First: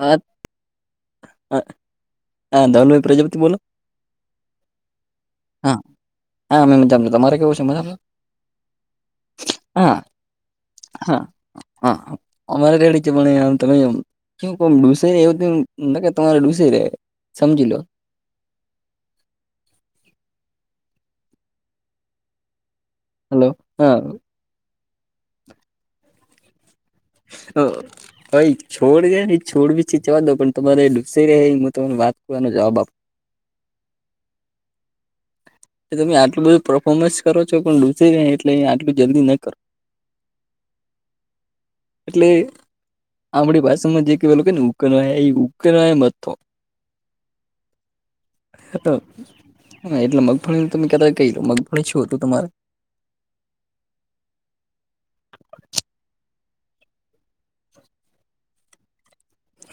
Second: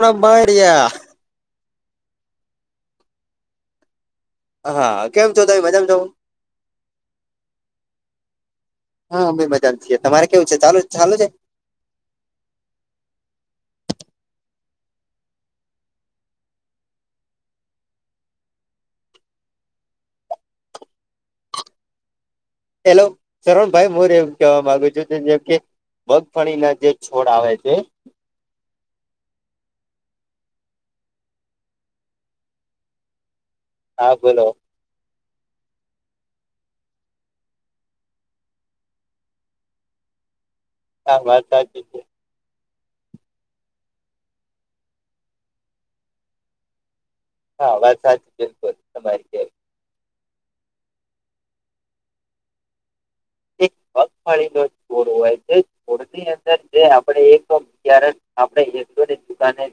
[inaudible] બારિયા હા હા ધનુભાઈ પ્રજાપતિ બોલો? હા કેમ છો તમે હા મજામાં છો હા [inaudible] અ જ તમારે કેવું છે, મજા? હા અમે મજા છીએ, તમારે કેવું છે ચાલુ ચાલુ હા છે? હા, અમારે કે રીતે બને તમે શું કો ડૂસે એવું ન તમારે ડૂસે ર સમજી લો હેલો હલો શરણ ભાઈ હા હું એવું કહેવા માંગુ છું, જેમ કે મગફણી ના જે છોડ આવે છે અ [inaudible] છોડ ગયા છોડ બીછી જવા દઉ પણ તમારે ડૂબસે રહે એ હું તમને વાત કરવાનો જવાબ આપુછુ, હા, બોલો એ તમે આટલુ બધું પરફોર્મન્સ કરો છો પણ ડૂસી ને એટલે આટલું જલ્દી ન કરો. હા, વાત સાચી છે એટલે આપડી ભાષામાં જે કેવાય ને ઉકનાઈ એ ઉકેનાઈ મથો હા, વાત સાચી બિલકુલ તમારી હા, એટલે મગફળીનું તમે કેતા કઈ મગફળી શું હતું, તમારે એક મગફાળીનો છોડ હોય છે, છોડની અંદર જે આપણે એક તોર આપણે એકની દુકાને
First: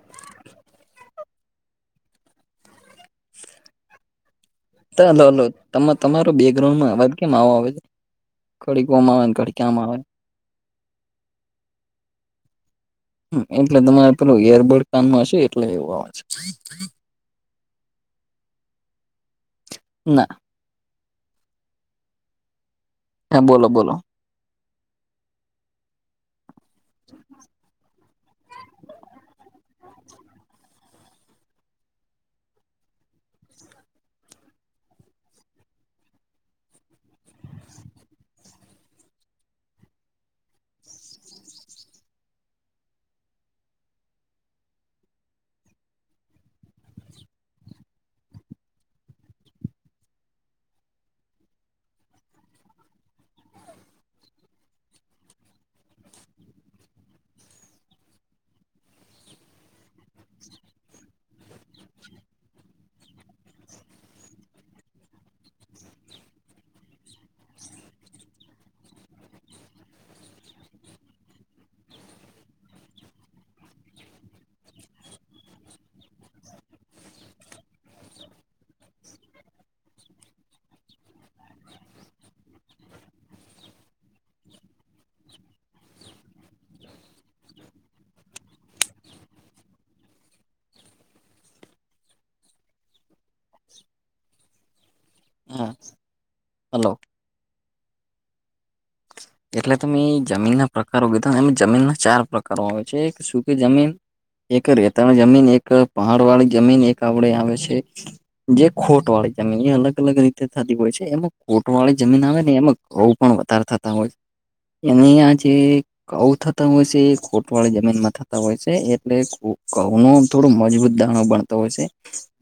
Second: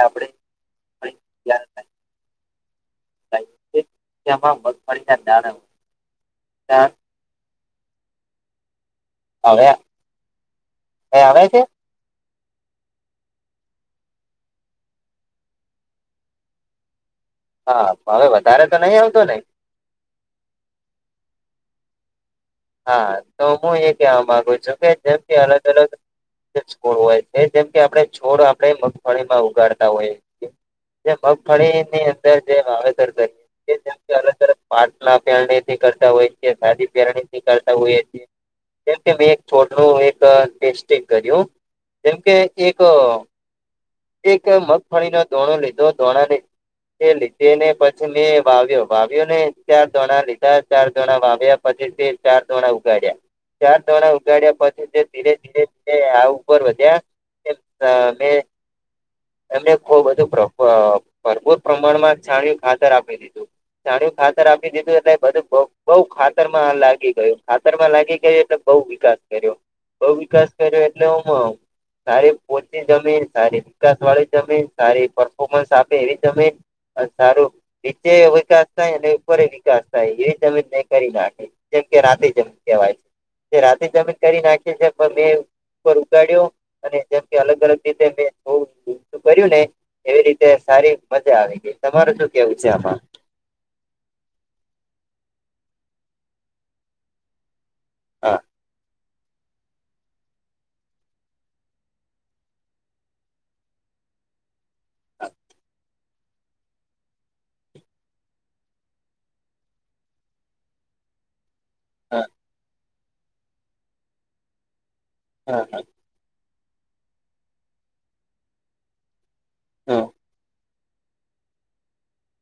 આપણે, [unintelligible] ચાલ, મગફળીના હલો. દાણા તમારો બેકગ્રાઉન્ડમાં અવાજ કેમ આવો આવે છે? ખોડીકવામાં હવે એ આવે છે. એટલે તમારે પેલું એરબર્ડ કાનમાં હશે, એટલે એવું આવે. હા, હવે વધારે તો નહીં આવતો નઈ? હા. હા, તો બોલો હું એ બોલો કેહેવા માગુ છું કે, જેમથી અલગ અલગ હોય છે, જેમ કે આપણે છોડ આપણેે મગફળીમાં ઉગાડતા હોય. જે મગફળી ની અંદર જે વાવેતર થાય છે. એ જેમ કે અલગ અલગ પાટણ ના પહેરણીથી કરતા હોય છે, દાદી પહેરણી કરતા હોય છે. જેમકે મેં એક છોડનું એક ટેસ્ટિંગ કર્યું. જેમકે એક એક મગફળીનો દોણો લીધો, દોણા એ લીધે ને પછી મેં વાવ્યો, વાવ્યો ને ચાર દોણા લીધા. ચાર દોણા વાવ્યા. પછીથી ચાર ધણા ઉગાડ્યા. ચાર દાણા ઉગાડ્યા પછી, તે ધીરે ધીરે ધીરે આ ઉપર વધ્યા. મે [unintelligible] એમને બહુ બધું ભરપૂર પ્રમાણમાં છણી ખાતર આપી દીધું. છાણી ખાતર આપી દીધું, એટલે બધું બઉુ ખાતર માં લાગી ગયું. ખાતર માં લાગી ગયું એટલે બઉ વિકાસ કર્યો, બઉ વિકાસ કર્યો એટલે હ. સારી પોહચી જમીન, સારી વિકાસ વાળી જમીન સારી પરફોર્મન્સ આપે એવી જમીન. સારું નીચે વિકાસ થાય અને ઉપર વિકાસ થાય એવી અમે નહીં કરી નાખી. જેમ કે રાતે જમીન કેવાય છે, જે રાતે જમીન કરી નાખી છે, પણ મે ઉપર ઉગાડ્યો અને જેમ કે અલગ અલગ રીતે મે કર્યું ને એવી રીતે સારી મજા આવે ગઈ. તમાર શું કેવું છે આમાં? હા, હલો. હા. એટલે તમે જમીન પ્રકારો કીધા. જમીનના ચાર પ્રકારો આવે છે. એક શું કે જમીન એક રેતાની જમીન, એક પહાડવાળી જમીન, એક આપડે આવે છે. જે કોટવાળી જમીન, એ અલગ અલગ રીતે થતી હોય છે એમાં. કોટવાળી હા જમીન આવે ને એમાં ધઉ પણ વધારે થતા હોય. એની આ જે હા હા ધઉ થતા હોય છે, એ કોટવાળી જમીનમાં થતા હોય છે એટલે ઘઉ હા નો થોડો મજબૂત દાણો બણતો હોય છે.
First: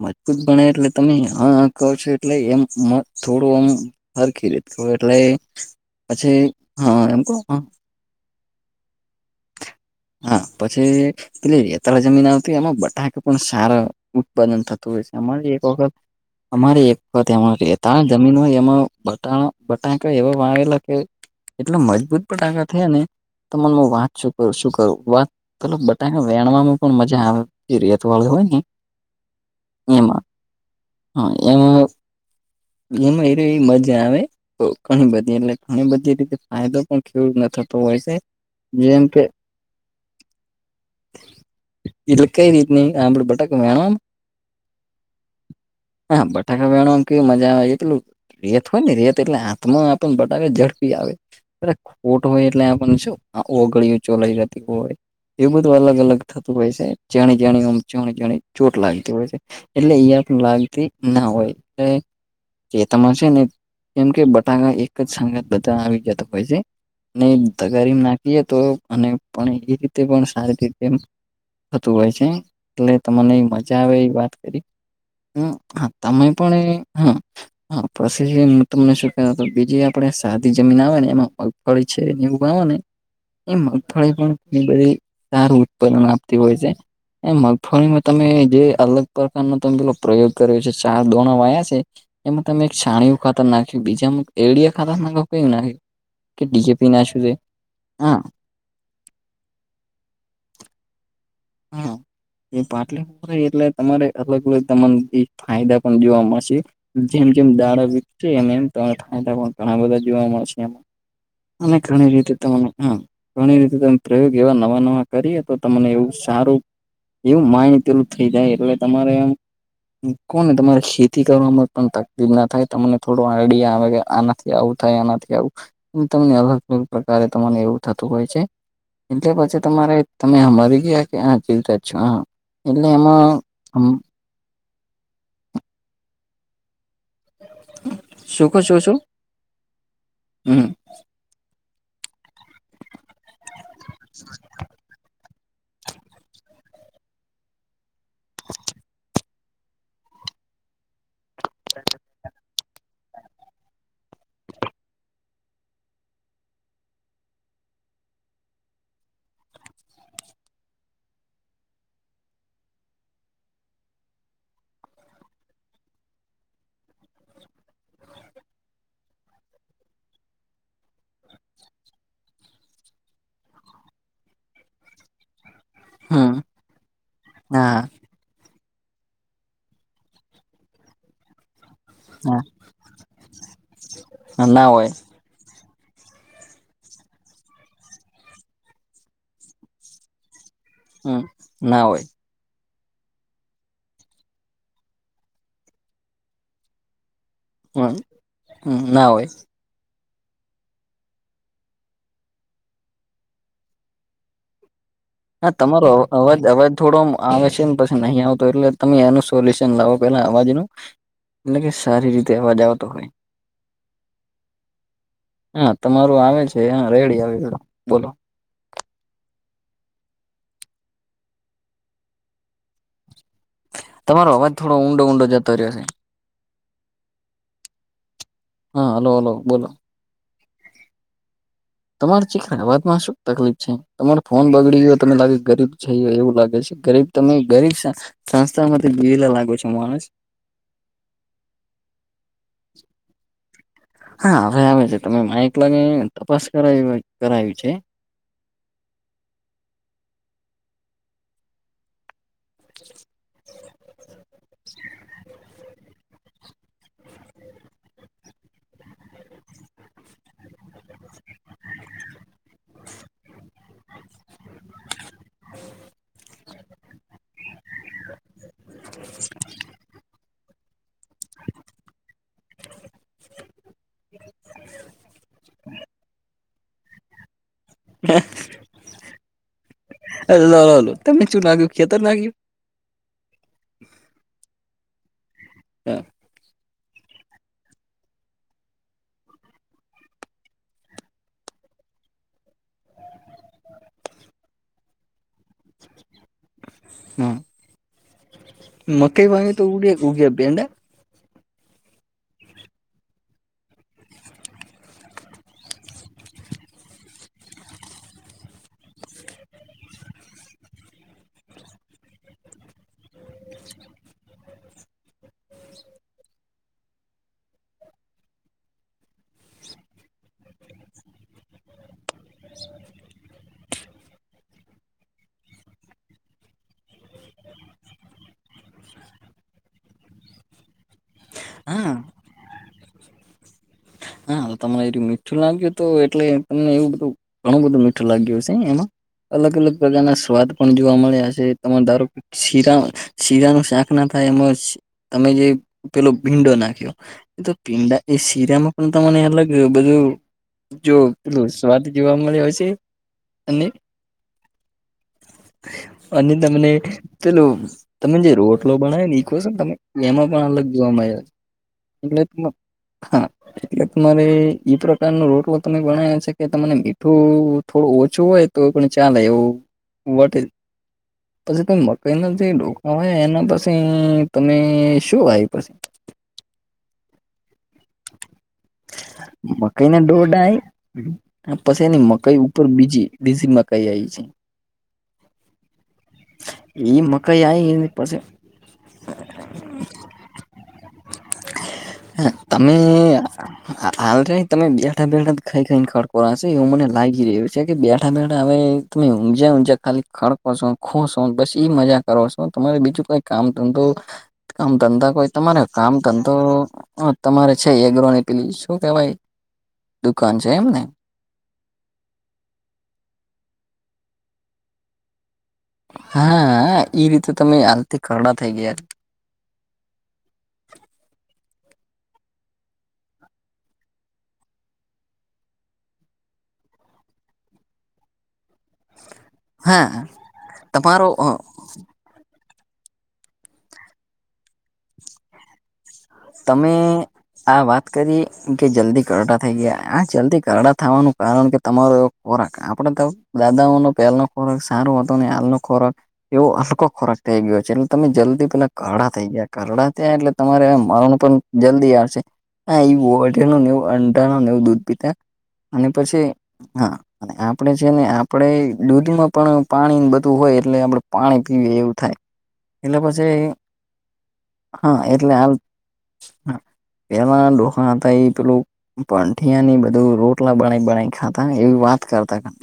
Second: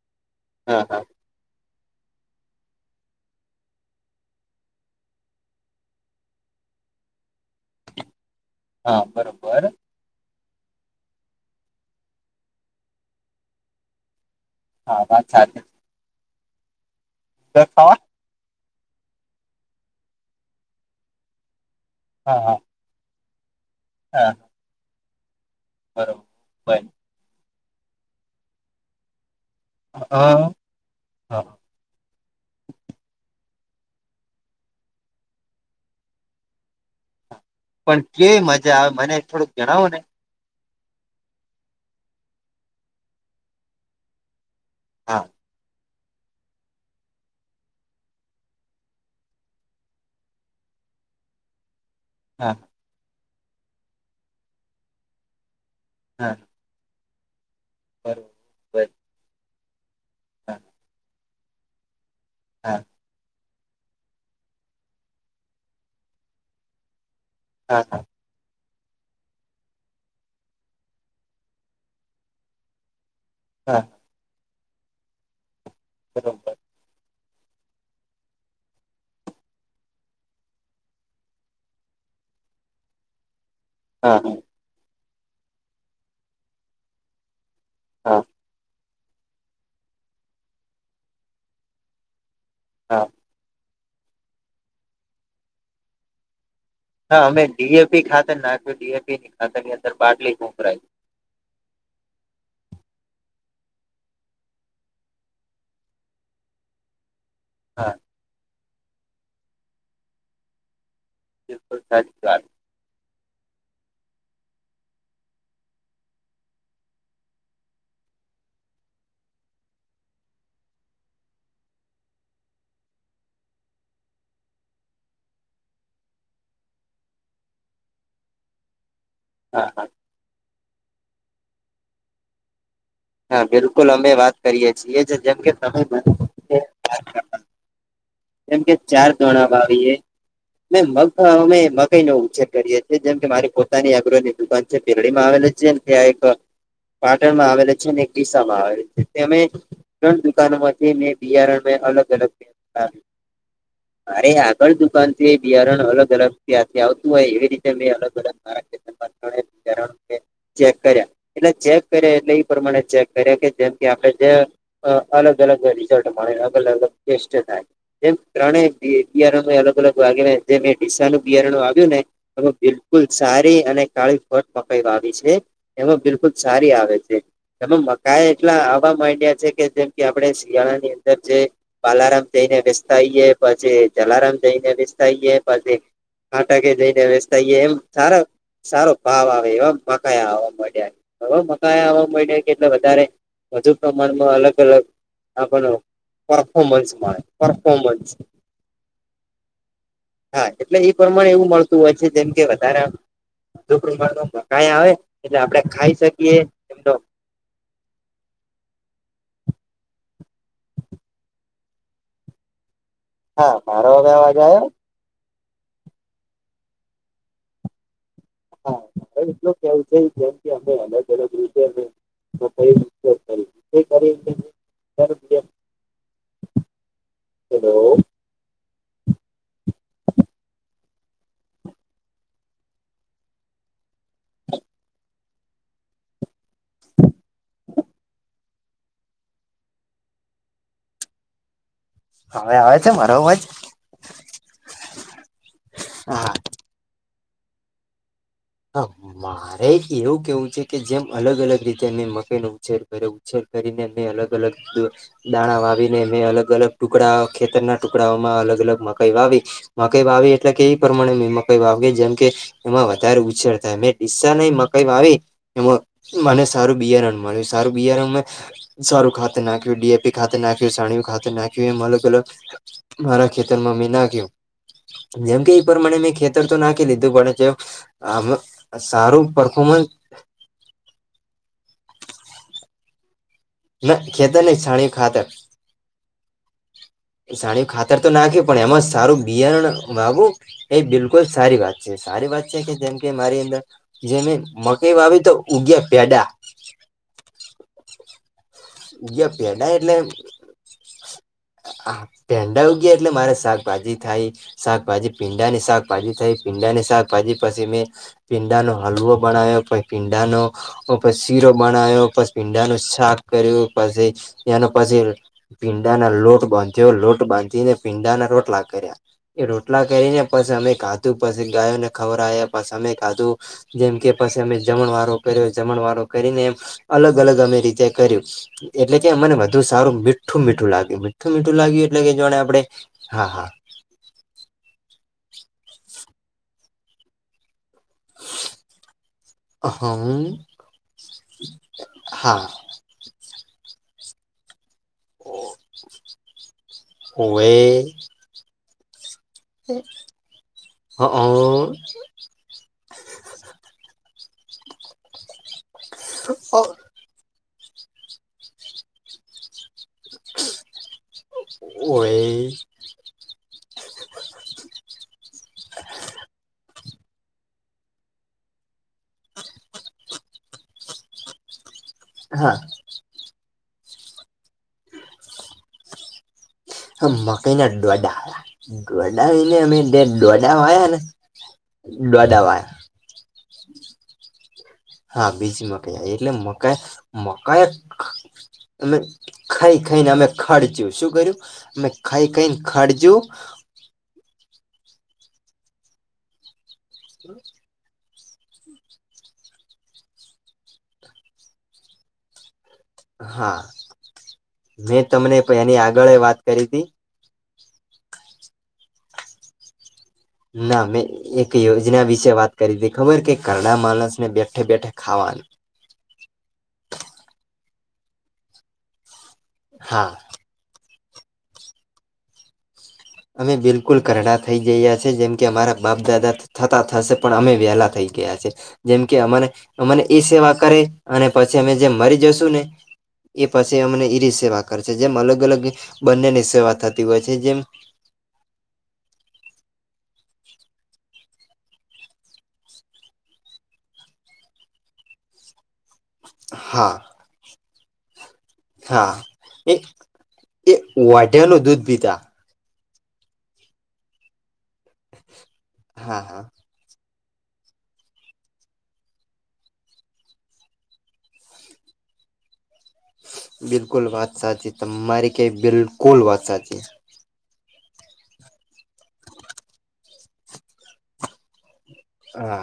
મજબૂત બને હા એટલે હા તમે હ કહું છું એટલે એમ થોડું આમ સરખી રીતે કહુ, એટલે પછી હા, એમ. હા, બરોબર. હા, પછી પેલે રેતાળ જમીન આવતી. એમાં બટાકા પણ સારા ઉત્પાદન થતું હા હોય વાત સાચી છે. અમારે એક વખત છે અમારે એક વખત ખાવા એ જમીનમાં એમાં બટાણા, બટાંકા એવા વાવેલા કે એટલે મજબૂત પણ હા હા બટાકા થયા ને. તો મન વાત હા શું કરો, શું કરું? પેલો બટાકા વેણવામાં બરોબર પણ મજા આવે. રેતવાળું હોય ને. એમાં હા હા, એમાં એમાં એ મજા આવે તો ઘણી બધી, એટલે ઘણી બધી રીતે અહીં તો પણ ખાવું જ નથી. પણ કેવી મજા આવે, મને થોડુંક જણાવો ને. એટ ક રીટ નની આ પળ પટક વેણ [unintelligible] હા હા, બટાકા વણવામાં તો મજા આવે એટલું રેત હોય ને, રેત એટલે હાથમાં આપને બટાકા ઝડપી આવે. ખોટું હોય હા એટલે આપણ શું, આ ઓગળી, ચોલાઈ જતી હોય એવું બધું અલગ અલગ હા થતું હોય છે. જાણી જાણી, જાણી જાણી, ચોટ બરોબર લાગતી હોય છે. એટલે ઇયા પણ હા માંગતી ના હોય હા જે તમાર છે ને કેમ કે બટાકા એકજ સંગાત બધા આવી ગયા તા પછી ને હા તગારી હા માં ના એ તો અને પણ એ રીતે પણ સારી રીતે એમ થતું હોય છે એટલે તમને મજા હા આવે એવી વાત કરી હ તમે બરોબર પણ હા હા પછી હું તમને શું ક બીજી આપડે સાદી જમીન આવે ને એમાં મગફળી છે એવું ઉગાવો ને એ મગફળી હા પણ બધી સારું ઉત્પાદન આપતી હોય છે એ મગફળીમાં હા તમે જે અલગ પ્રકારનો તમે પેલો પ્રયોગ કર્યો છે ચાર દોણા વાયા છે એમાં તમે એક હા છાણીયું ખાતર નાખી બીજા એડિયા ખાતર નાખો કરો નાખી. ડીજેપી ના હા અમે ડીએપી ખાતે નાખ્યું ડીએપી ની ખાતે ની અંદર બાટલી મોકરાય. હા [unintelligible] એ પાટલી એટલે તમારે અલગ અલગ તમા ફાયદા પણ જોવા મળશે. જેમ જેમ દાડા હા વક છે એમ એમ ત ઘણા બધા જોવા મળશે એમ. અને બિલકુલ ઘણી સાચી રીતે વાત તમે હ ઘણી રીતે તમે પ્રયોગ એવા નવા નવા કરીએ તો તમને એવું સ સારું એવું માઇડ પેલું થઈ જાય એટલે તમારે આમ કોણ ને તમારે ખેતી કરવાવામાં પણ તકલીફ ના થાય તમને થોડો આઈડિયા આવે કે આ આવું થાય આનાથી આવું તમને અલગ અલગ પ્રકારે તમાને એવું થતું હોય છે. એટલે પછી હા હા તમારે તમે મરી ગયા કે આ જીવતાજ છો હા એટલે એમાં હા બિલકુલ અમે વાત કરીએ છી એ જેમ કે સમય શું કો જેમ કે છો શું ચાર ધોણા વાાવીએ હમ મે મગમે મકાઈ ન ઉ છેે કરીએ છે જેમ કે મારી પોતાની અગ્રની દુકાન છે બેેરડી માં આવે છે ત્યાં એક પાટણમાં આવેલા છે એક ડીસામાં આવેલ છે અમે ત્રણ દુકાનો માંથી મે બિયારણ મે અલગ અલગ પ મારે આગળ દુકાન થી બિયારણ અલગ અલગ ત્યાંથી આવતું હોય એવી રીતે મેં અલગ અલગ મારા ાર [inaudible] ચેક કર્યા એટલે ચેક કર્યા એટલે ઇ પ્રમાણે ચેક કર્યા કે જેમથી આપણે જે અ અલગ અલગ રીઝલ્ટ મળે અલગ અલગ ટેસ્ટ થાય. જેમ ત્રણેય બિયારણો અલગ અલગ વાગે જેમ ડીસા નું બિયારણું આવ્યું ને. બિલકુલ સારી અને કાળી ફટ મકાઈ વા છે. એમાં બિલકુલ હમ સારી આવે છે હા એમાં. ક એટલા આવા માંડ્યા છે કે જેમ કે આપણે શિયાળા ની અંદર જે બાલારામ જઈને થઈયે પછી જલારામ હા ના જઈને હોય વિસતાઈએ પછી ફાટાકે જઈને વેસતા હ‌ઇયે એમ સારો સારો ભાવ આવે એવા મકાયા આવવા મળ્યા. હમ હા નવા મકા ના હોય આવા મંડ્યા. કેટલે વધારે વધુ પ્રમાણમાં અલગ અલગ આપને પરફોમન્સ મળે. હમ કોમસ ના હોય હા એટલે એ પ્રમાણે એવું મળતું હોય છે જેમ કે વધારે દો પ્રકારનું મકાઈ આવે. એટલે હા આપડે તમારો ખાઈ અ શકીએ અવાજ અવાજ એમનો થોડો આવે છે ને પછી નહીં આવતો એટલે તમે એનું સોલ્યુશન લાવો પેલા અવાજ નો એટલે કે સારી રીતે અવાજ આવતો હોય. હા મારો હવે અવાજ આયો. હા તમારું આવે છે હા રેડી આવેે બોલો હા એટલો કેવ છે જેમ કે અમે અલગ અલગ રીતે અ હા કંઈ કેમ કરી તમારો અવાજ થોડો ઊંડો ઊંડો જતો રહ્યોશે. હેલો હા હલો હલો બોલો તમાર ચીકરા વાતમાં શું તકલીફ છે તમારો ફોન બગડી ગયો તને લાગે ગરીબ જઈ એવું લાગે છે ગરીબ તમે ગરીબ સંસ્થામાંથી દીવેલા લાગો છો માણસ હવે આવે છે મારો અવાજ.. હા હવે આવે છે તમે માઇક લાગી હા તપાસ કર કરાવી છે. હા મારે એવું કેવું છે કે જેમ અલગ અલગ રીતે મેં મકેઈનો ઉછેર કર્યો ઉછેર કરીને મેં અલગ દાણા વાવી અને મેં અલગ અલગ ટુકડા ખેતરના ટુકડાઓમાં અલગ અલગ મકાઈ વાવી મકઈ વાવી એટલે કે એ પ્રમાણે મે મકઈ વાવી જેમ કે એમાં વધારે થાય મેં દિસ્સા નહી મકઈ વાવી એ મને સારું બિયારણ મળ્યું છે. સારું બિાર સારું ખાત નાખ્યુંડીપી ખા નાખ્યું સાણી ખાતે નાખ્યું એમ અલગ અલગ મારા ખેતરમાં મેં નાખ્યું જેમ કે એ પર મણે મેં ખેતર તો નાખી લીધું પણ આમાં સારું પરફોમન્સ એલો તમે શું નાગ્યું ખેતર નાગ્યું ના ખેતર નહી છણી ખાતર હા સાણીું ખાતર તો નાખે પણ એમાં સારું બિયણ વાવુ એ બિલકુલ સારી વાત છે સારી વાત છે કે જેમ કે મારી અંદર જે મે મકઈ વાવી તો જે પેડા હમ તો પેડા ઉડે એટલે ઉગ્યા પેંડા હા ભેંડા ગયા એટલે મારે શાકભાજી થાય શાકભાજી પીંડા ની શાકભાજી થઈ પીંડા ની શાકભાજી પછી મે પીંડાનો હલવો બનાવ્યો પ પીંડાનો પછી શીરો બનાવ્યો પછી ભીંડા ન શાક કર્યું પછી એનો પછી પીંડાના લોટ બાંધ્યો લોટ બાંધીને પીંડાના લોોટલા કર્યા એ રોટલા કરીને પસ અમે કાધું પછી ગાયોને ખબર આવે પછ અમે કાધું જેમ કે પછી અમે જમણ વારો કર્યો જમણ વારો કરીને એમ અલગ અલગ અમે રીતે કર્યું એટલે કે મને વધુ સારું મીઠું મીઠું લાગ્યું મીઠું મીઠું લાગ્યું એટલે હા કે જોણે આપડે હા હા હા તમને એું મીઠું લાગ્યું હત એટલે તમને એવું બધું ઘણું બધું મીઠું લાગ્યુંશે એમાં અલગ અલગ પ્રકારના હમ સ્વાદ પણ જોવા મળ્યા છે તમે ધારો કે હા શીરા શીરા ન શાક ના થાય એમ તમે જે પેલો ભીંડો નાખ્યો તો ઓવે ભીંડા એ શીરામાં તને અલગ બધું જો પેલું સ્વાદ જોવા મળે હોય છે અને અને હ તમને પેલો તમેને જે રોટલો બના ને કો છે ને તમે એમાં પણ અલગ જોવા મળ્યા ઓવે છે એટલે હા એટલે તમારે ઈ પ્રકાર ન રોટલો તમે ગણાવો છે કે તને મીઠું થોડું ઓછું હોય તો પણ ચાલે એવું વ પછી ત મકઈ ન હવે એના પછી તમે શું આ પછી હ મકઈ ના અડુંવા ડાળ દોડાને અમે મકાઈના દોડા ડોડાય વાયા ને દોડા વાયા બીઝ મકાઈ આવી છે હા બીજી મકાઈ એટલે મકાઈ એ મકાઈ આઈ પછી અમે ખાઈ ખાઈને અમે ખર્ચ્યું શું કર્યું અમે ખાઈ ખાઈને તમે ખર્ચ્યું હાલ ર તમે બેઠા બેઠા ખાઈ ખાઈ ને ખડકોરા છે એવું મને લાગી રહ્યું છે કે બેઠા બેઠા આવે તમે ઊંઘા્યા ઊંઝ્યા ખાલી ખડકોશ હો ખોશ હો બસ એ મજા કરો [unintelligible] તમારે બીજું કઈ કામ હા ધંધો. કામ મેં ધંધા કોઈ તમને તમારે એની કામ આગળ ધંધો. વાત કરી હતી તમારે છે, એગ્ર ની પીલી શું કેવાય. દુકાન છે એમ ને ના મે એક. યોજના વિશે વાત કરી હતી ખબર કે [unintelligible] માણસ ને બેઠે બેઠે ખાવાનું. હા એ રીતે તમે હાલથી ખરડા થઈ ગયા. હા. અમે બિલકુલ કરડા થઈ [unintelligible] જેમ કે અમારા બાપ દાદા. થતા થશે પણ અમે વહેલા થઈ ગયા છે, જેમકે અમારે. મને હા એ સેવા કરે તમારો અને પછી. અમે જેમ મરી જશુ ને એ પછી અમને એ [unintelligible] સેવા કરશે જેમ અલગ અલગ. બંનેની તમે સેવા થતી હોય છે, જેમ. [unintelligible] કરી કે જલ્દી કરડા થઈ ગયા આ જલ્દી કરડા થવાનું કારણ કે તમારો એવો ખોરાક આપણે તો. દાદાઓ ન પહેલનો ખોરાક સારો હતો ને હાલનો ખોરાક. એવો હલકો હા ખોરાક થઈ ગયો છે, એટલે તમે જલ્દી પેલા કાઢા હા થઈ ગયા એ કરડા થયા એટલે તમારે એ એમ. પણ વાઢિયાનું દૂધ જલ્દી પીતા આવશે. હા એ બવાઢ નવું અંડા નવું દૂધ પીતા અને પછી હા. આપણે છે, ને આપણે દૂધમાં પણ પાણી બધું હોય એટલે આપણે પાણી પીએ એવું થાય. એટલે પછી. બિલકુલ વાત સાચી હા એટલે તમારી કઈ હાલ બિલકુલ વાત સાચી. પેલા [unintelligible] હતા એ પેંઠિયાની બધ રોટલા [unintelligible] ખાતા એ વાત. કરતાં હા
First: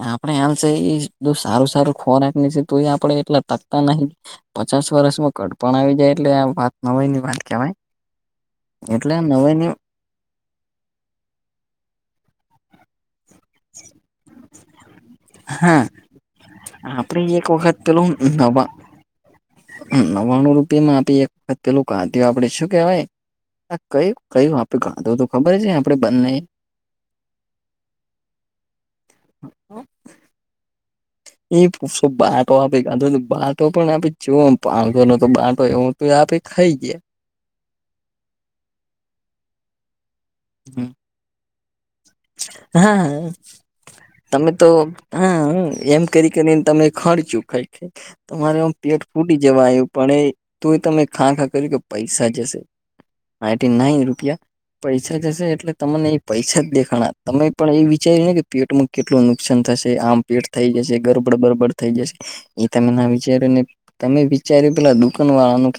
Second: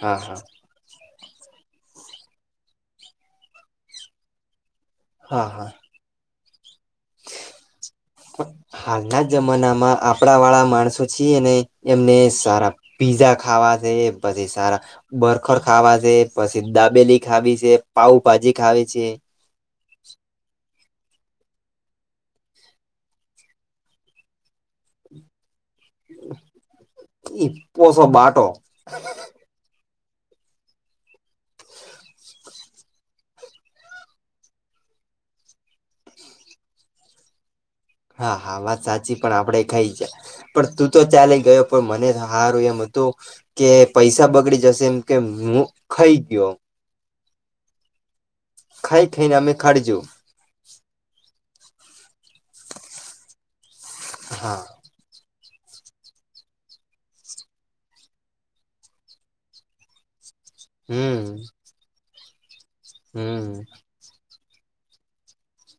હા આપણે. હા [unintelligible] એ જો સારું સારું ખોરાકને છે, તો એ આપડે એટલા તકતા નહ. પચાસ વર્ષમાં હા હા કડપણ આવી જાય એટલે આ વાત [unintelligible] વાત કેવાય એટલે નવાની. કપડા વાળા માણસો છીએ ને એમને સારા પીઝા ખાવા છે, પછી સારા. બરખર હા ખાવા છે, પછી દાબેલી આપડે એક ખાવી વખત છે પાઉભાજી ખાવી છે. [unintelligible] વાણું રૂપિયા માં આપી એક વખત પેલું કાધું આપડે શું કેવાય. કયું કયું આપે કાંધો તો ખબર છે, આપડે બંને. [unintelligible] પોસો બાટો. [unintelligible] [unintelligible] બાટો આપે કાંધો [inaudible] તો પણ આપે જો પાંદો ન તો બાટો એવું તો આપે ખાઈ ગયા. હા હા વાત સાચી પણ આપડે ખાઈ છે, પણ તું ગયા તો ચાલી ગયો. પણ મને સારું એમ હતું હા કે પૈસા તમે બગડી તો જશે એમ કે ખાઈ ગયો. ખણચું ખાય તમારે આ પેટ ખાઈ ખાઈને ફૂટી અમે જવા આવ્યું ખર્જુ પણ એ. તો એ તમે ખા ખા કર્યું કે પૈસા જશે [inaudible] રૂપિયા. હા પૈસાા જશે એટલે તમને એ પૈસાા જ દેખ. ઘણા તમે પણ એ વિચાર્યું ને કે પેટમાં કેટલું નુકસાન થશે આમ પેટ થઈ જશે ગરબડ હમ બરબડ. [unintelligible] એ તમે ના વિચાર હમ તમે વિચાર પેલા દુકાન વાળાનું